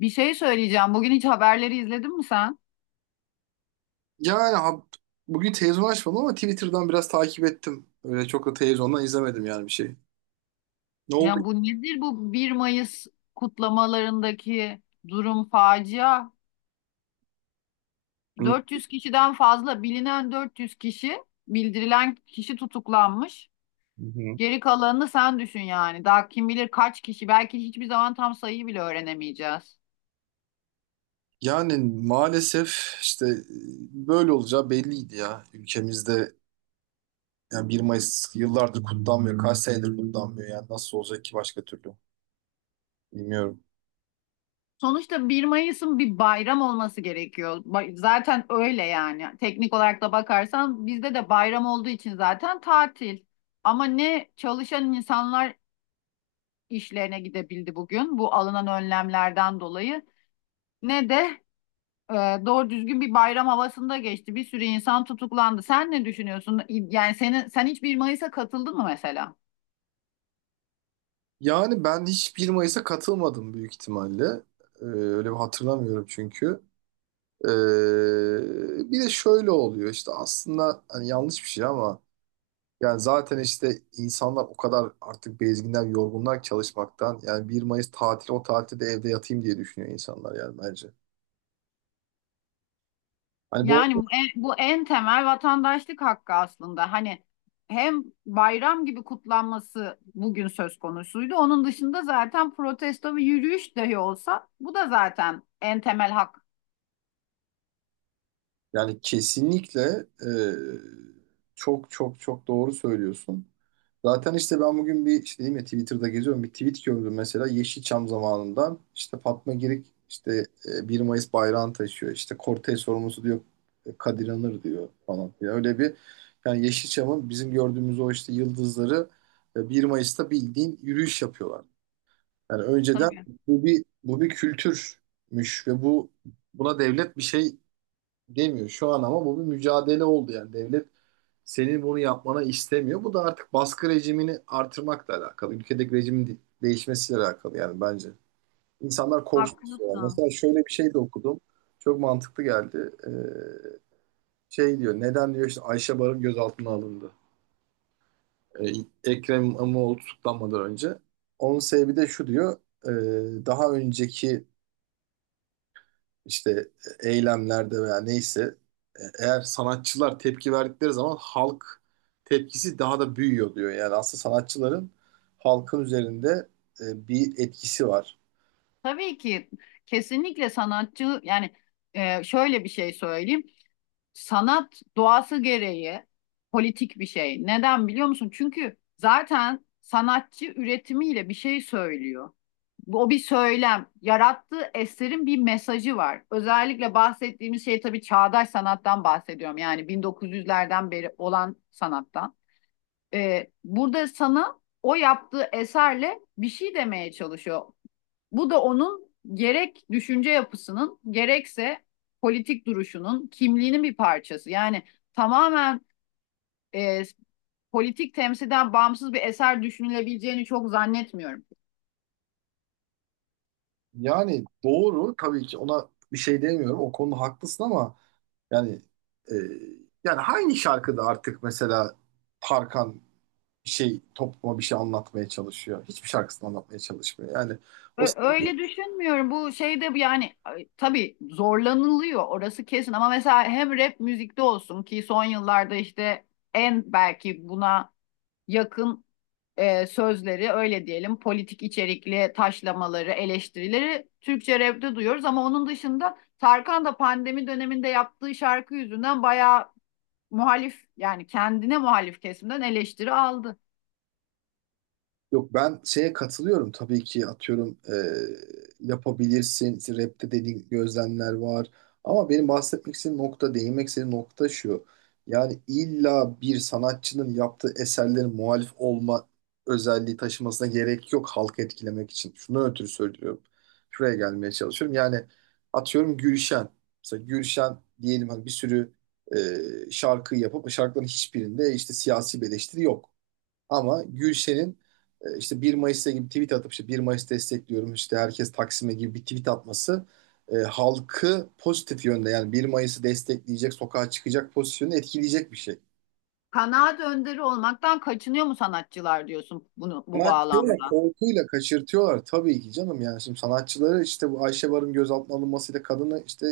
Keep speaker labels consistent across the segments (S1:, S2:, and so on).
S1: Bir şey söyleyeceğim. Bugün hiç haberleri izledin mi sen?
S2: Yani bugün televizyon açmadım ama Twitter'dan biraz takip ettim. Öyle çok da televizyondan izlemedim yani bir şey. Ne oldu?
S1: Yani bu nedir bu 1 Mayıs kutlamalarındaki durum facia?
S2: Hı
S1: 400 kişiden fazla bilinen 400 kişi, bildirilen kişi tutuklanmış.
S2: hı.
S1: Geri kalanını sen düşün yani. Daha kim bilir kaç kişi. Belki hiçbir zaman tam sayıyı bile öğrenemeyeceğiz.
S2: Yani maalesef işte böyle olacağı belliydi ya. Ülkemizde yani 1 Mayıs yıllardır kutlanmıyor. Kaç senedir kutlanmıyor yani nasıl olacak ki başka türlü? Bilmiyorum.
S1: Sonuçta bir Mayıs'ın bir bayram olması gerekiyor. Zaten öyle yani. Teknik olarak da bakarsan bizde de bayram olduğu için zaten tatil. Ama ne çalışan insanlar işlerine gidebildi bugün bu alınan önlemlerden dolayı ne de e, doğru düzgün bir bayram havasında geçti. Bir sürü insan tutuklandı. Sen ne düşünüyorsun? Yani sen hiç bir Mayıs'a katıldın mı mesela?
S2: Yani ben hiç 1 Mayıs'a katılmadım büyük ihtimalle. Öyle bir hatırlamıyorum çünkü. Bir de şöyle oluyor işte aslında hani yanlış bir şey ama yani zaten işte insanlar o kadar artık bezginden, yorgunlar ki çalışmaktan. Yani 1 Mayıs tatili, o tatilde de evde yatayım diye düşünüyor insanlar yani bence. Hani bu,
S1: Yani bu en temel vatandaşlık hakkı aslında. Hani hem bayram gibi kutlanması bugün söz konusuydu. Onun dışında zaten protesto ve yürüyüş dahi olsa bu da zaten en temel hak.
S2: yani kesinlikle e, çok çok çok doğru söylüyorsun. Zaten işte ben bugün bir işte, değil mi, Twitter'da geziyorum, bir tweet gördüm mesela Yeşilçam zamanından, işte Fatma Girik işte 1 Mayıs bayrağını taşıyor, işte kortej sorumlusu diyor Kadir Anır diyor falan. Yani öyle bir, yani Yeşilçam'ın bizim gördüğümüz o işte yıldızları 1 Mayıs'ta bildiğin yürüyüş yapıyorlar. Yani önceden
S1: Tabii.
S2: bu bir kültürmüş ve bu, buna devlet bir şey demiyor. Şu an ama bu bir mücadele oldu yani. Devlet senin bunu yapmana istemiyor. Bu da artık baskı rejimini artırmakla alakalı. Ülkedeki rejimin değişmesiyle alakalı yani bence. İnsanlar korksun istiyorlar.
S1: Haklısın.
S2: Mesela şöyle bir şey de okudum. Çok mantıklı geldi. Şey diyor, neden diyor işte Ayşe Barın gözaltına alındı. Ee, Ekrem İmamoğlu tutuklanmadan önce. Onun sebebi de şu diyor. Daha önceki işte eylemlerde veya neyse eğer sanatçılar tepki verdikleri zaman halk tepkisi daha da büyüyor diyor. Yani aslında sanatçıların halkın üzerinde bir etkisi var.
S1: Tabii ki kesinlikle sanatçı yani şöyle bir şey söyleyeyim. Sanat doğası gereği politik bir şey. Neden biliyor musun? Çünkü zaten sanatçı üretimiyle bir şey söylüyor. O bir söylem. Yarattığı eserin bir mesajı var. Özellikle bahsettiğimiz şey tabii çağdaş sanattan bahsediyorum. Yani 1900'lerden beri olan sanattan. Burada sana o yaptığı eserle bir şey demeye çalışıyor. Bu da onun gerek düşünce yapısının gerekse politik duruşunun kimliğinin bir parçası. Yani tamamen e, politik temsilden bağımsız bir eser düşünülebileceğini çok zannetmiyorum.
S2: Yani doğru, tabii ki, ona bir şey demiyorum. O konuda haklısın ama yani e, yani hangi şarkıda artık mesela Tarkan bir şey topluma bir şey anlatmaya çalışıyor? Hiçbir şarkısını anlatmaya çalışmıyor. Yani o,
S1: Öyle düşünmüyorum. Bu şeyde bu yani ay, tabii zorlanılıyor orası kesin ama mesela hem rap müzikte olsun ki son yıllarda işte en belki buna yakın sözleri öyle diyelim politik içerikli taşlamaları, eleştirileri Türkçe rapte duyuyoruz ama onun dışında Tarkan da pandemi döneminde yaptığı şarkı yüzünden bayağı muhalif yani kendine muhalif kesimden eleştiri aldı.
S2: yok, ben şeye katılıyorum tabii ki, atıyorum yapabilirsin, İşte rapte dediğin gözlemler var ama benim bahsetmek istediğim nokta, değinmek istediğim nokta şu: yani illa bir sanatçının yaptığı eserlerin muhalif olma özelliği taşımasına gerek yok halkı etkilemek için. Şunu ötürü söylüyorum, şuraya gelmeye çalışıyorum, yani atıyorum Gülşen, mesela Gülşen diyelim, hani bir sürü şarkı yapıp şarkıların hiçbirinde işte siyasi bir eleştiri yok. Ama Gülşen'in işte 1 Mayıs'ta gibi tweet atıp, işte 1 Mayıs destekliyorum, işte herkes Taksim'e gibi bir tweet atması halkı pozitif yönde, yani 1 Mayıs'ı destekleyecek, sokağa çıkacak pozisyonu etkileyecek bir şey.
S1: Kanaat önderi olmaktan kaçınıyor mu sanatçılar diyorsun bunu bu
S2: Sanatçıyı
S1: bağlamda?
S2: korkuyla kaçırtıyorlar tabii ki canım. Yani şimdi sanatçıları, işte bu Ayşe Barın gözaltına alınmasıyla kadını, işte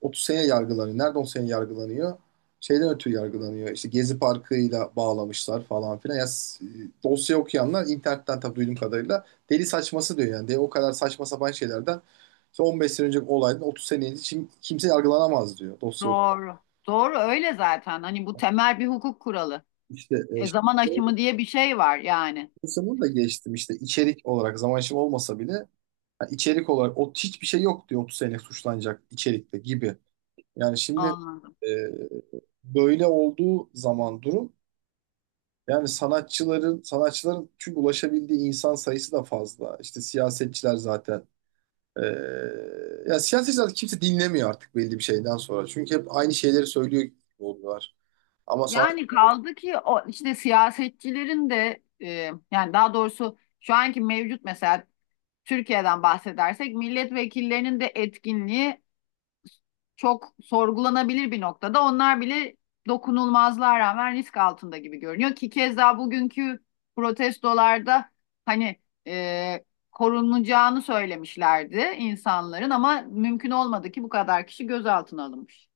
S2: 30 sene yargılanıyor. Nerede 10 sene yargılanıyor? Şeyden ötürü yargılanıyor. İşte Gezi Parkı'yla bağlamışlar falan filan. Ya, dosya okuyanlar internetten, tabii duyduğum kadarıyla, deli saçması diyor yani. De, o kadar saçma sapan şeylerden, işte 15 sene önceki olaydan 30 sene önce kimse yargılanamaz diyor dosya.
S1: Doğru. Doğru öyle zaten. Hani bu temel bir hukuk kuralı.
S2: İşte şimdi
S1: Zaman aşımı diye bir şey var yani.
S2: dosya, bunu da geçtim, işte içerik olarak zaman şimdi olmasa bile, yani içerik olarak o hiçbir şey yok diyor, 30 sene suçlanacak içerikte gibi. Yani şimdi
S1: Anladım.
S2: e, böyle olduğu zaman durum, yani sanatçıların çünkü ulaşabildiği insan sayısı da fazla. İşte siyasetçiler zaten e, ya siyasetçiler, kimse dinlemiyor artık belli bir şeyden sonra. Çünkü hep aynı şeyleri söylüyor gibi oluyorlar. Ama sanat,
S1: Yani kaldı ki o işte siyasetçilerin de yani daha doğrusu şu anki mevcut mesela Türkiye'den bahsedersek milletvekillerinin de etkinliği çok sorgulanabilir bir noktada. Onlar bile dokunulmazlığa rağmen risk altında gibi görünüyor ki keza bugünkü protestolarda hani e, korunacağını söylemişlerdi insanların ama mümkün olmadı ki bu kadar kişi gözaltına alınmış.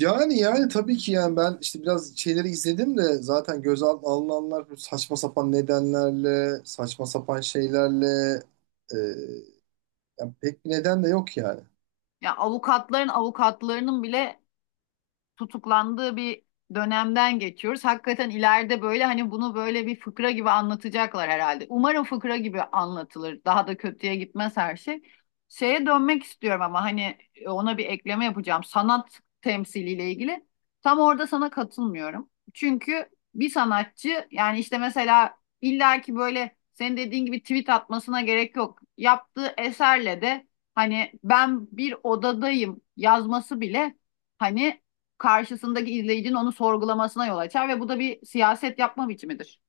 S2: yani, yani tabii ki, yani ben işte biraz şeyleri izledim de zaten gözaltına alınanlar bu saçma sapan nedenlerle, saçma sapan şeylerle, e, yani pek bir neden de yok yani.
S1: Ya yani avukatlarının bile tutuklandığı bir dönemden geçiyoruz. Hakikaten ileride böyle hani bunu böyle bir fıkra gibi anlatacaklar herhalde. Umarım fıkra gibi anlatılır. Daha da kötüye gitmez her şey. Şeye dönmek istiyorum ama hani ona bir ekleme yapacağım. Sanat temsiliyle ilgili. Tam orada sana katılmıyorum. Çünkü bir sanatçı yani işte mesela illaki böyle senin dediğin gibi tweet atmasına gerek yok. Yaptığı eserle de hani ben bir odadayım yazması bile hani karşısındaki izleyicinin onu sorgulamasına yol açar ve bu da bir siyaset yapma biçimidir.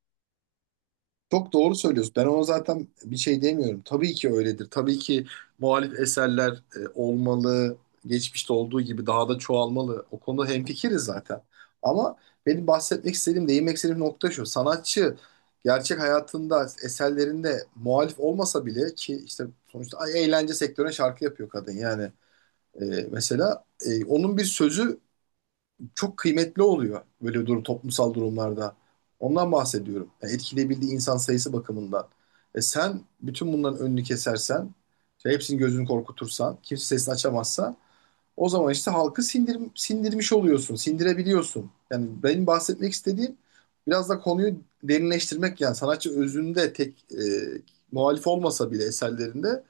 S2: Çok doğru söylüyorsun. Ben ona zaten bir şey demiyorum. Tabii ki öyledir. Tabii ki muhalif eserler olmalı. Geçmişte olduğu gibi daha da çoğalmalı. O konuda hemfikiriz zaten. Ama benim bahsetmek istediğim, değinmek istediğim nokta şu: sanatçı gerçek hayatında, eserlerinde muhalif olmasa bile ki işte sonuçta, eğlence sektörüne şarkı yapıyor kadın yani. E, Mesela onun bir sözü çok kıymetli oluyor böyle durum, toplumsal durumlarda. Ondan bahsediyorum. Yani etkileyebildiği insan sayısı bakımından. Sen bütün bunların önünü kesersen, işte hepsinin gözünü korkutursan, kimse sesini açamazsa, o zaman işte halkı sindir, sindirmiş oluyorsun, sindirebiliyorsun. Yani benim bahsetmek istediğim, biraz da konuyu derinleştirmek, yani sanatçı özünde tek muhalif olmasa bile eserlerinde,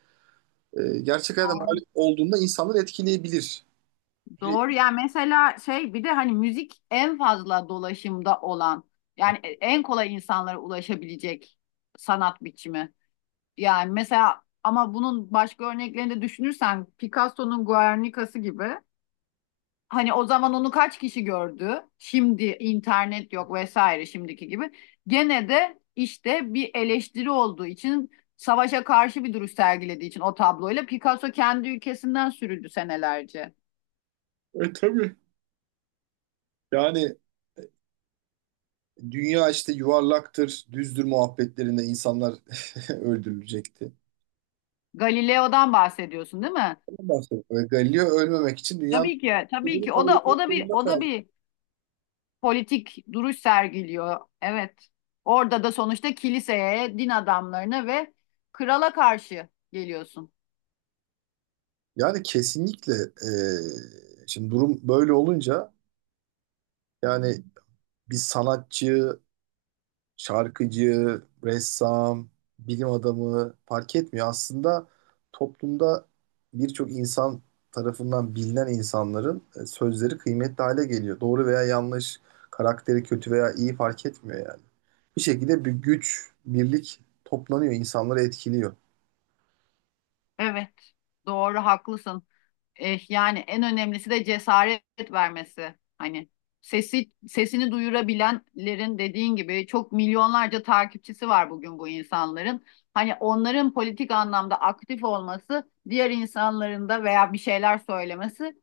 S2: gerçek hayatta
S1: Doğru.
S2: muhalif olduğunda insanları etkileyebilir. E,
S1: Doğru yani mesela şey bir de hani müzik en fazla dolaşımda olan yani en kolay insanlara ulaşabilecek sanat biçimi. Yani mesela ama bunun başka örneklerini de düşünürsen Picasso'nun Guernica'sı gibi. Hani o zaman onu kaç kişi gördü? Şimdi internet yok vesaire şimdiki gibi. Gene de işte bir eleştiri olduğu için savaşa karşı bir duruş sergilediği için o tabloyla Picasso kendi ülkesinden sürüldü senelerce.
S2: tabii. Yani dünya işte yuvarlaktır, düzdür muhabbetlerinde insanlar öldürülecekti.
S1: Galileo'dan bahsediyorsun değil mi?
S2: Ondan bahsediyor. Ve Galileo ölmemek için dünyanın
S1: Tabii ki, tabii
S2: olduğunu
S1: ki. O
S2: kabul
S1: da
S2: etmek
S1: o da bir
S2: zorunda
S1: o da
S2: kaldı.
S1: bir politik duruş sergiliyor. Evet. Orada da sonuçta kiliseye, din adamlarına ve krala karşı geliyorsun.
S2: Yani kesinlikle şimdi durum böyle olunca, yani bir sanatçı, şarkıcı, ressam, bilim adamı fark etmiyor. Aslında toplumda birçok insan tarafından bilinen insanların sözleri kıymetli hale geliyor. Doğru veya yanlış, karakteri kötü veya iyi, fark etmiyor yani. Bir şekilde bir güç, birlik toplanıyor, insanları etkiliyor.
S1: Evet. Doğru, haklısın. Eh, yani en önemlisi de cesaret vermesi. Hani sesini duyurabilenlerin dediğin gibi çok milyonlarca takipçisi var bugün bu insanların. Hani onların politik anlamda aktif olması, diğer insanların da veya bir şeyler söylemesi,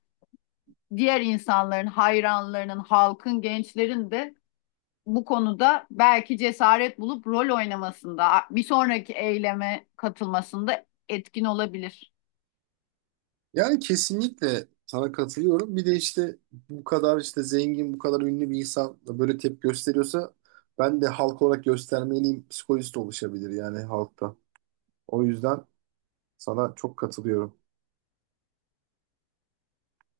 S1: diğer insanların, hayranlarının, halkın, gençlerin de bu konuda belki cesaret bulup rol oynamasında, bir sonraki eyleme katılmasında etkin olabilir.
S2: Yani kesinlikle sana katılıyorum. Bir de işte bu kadar işte zengin, bu kadar ünlü bir insan da böyle tepki gösteriyorsa ben de halk olarak göstermeliyim psikolojisi de oluşabilir yani halkta. O yüzden sana çok katılıyorum.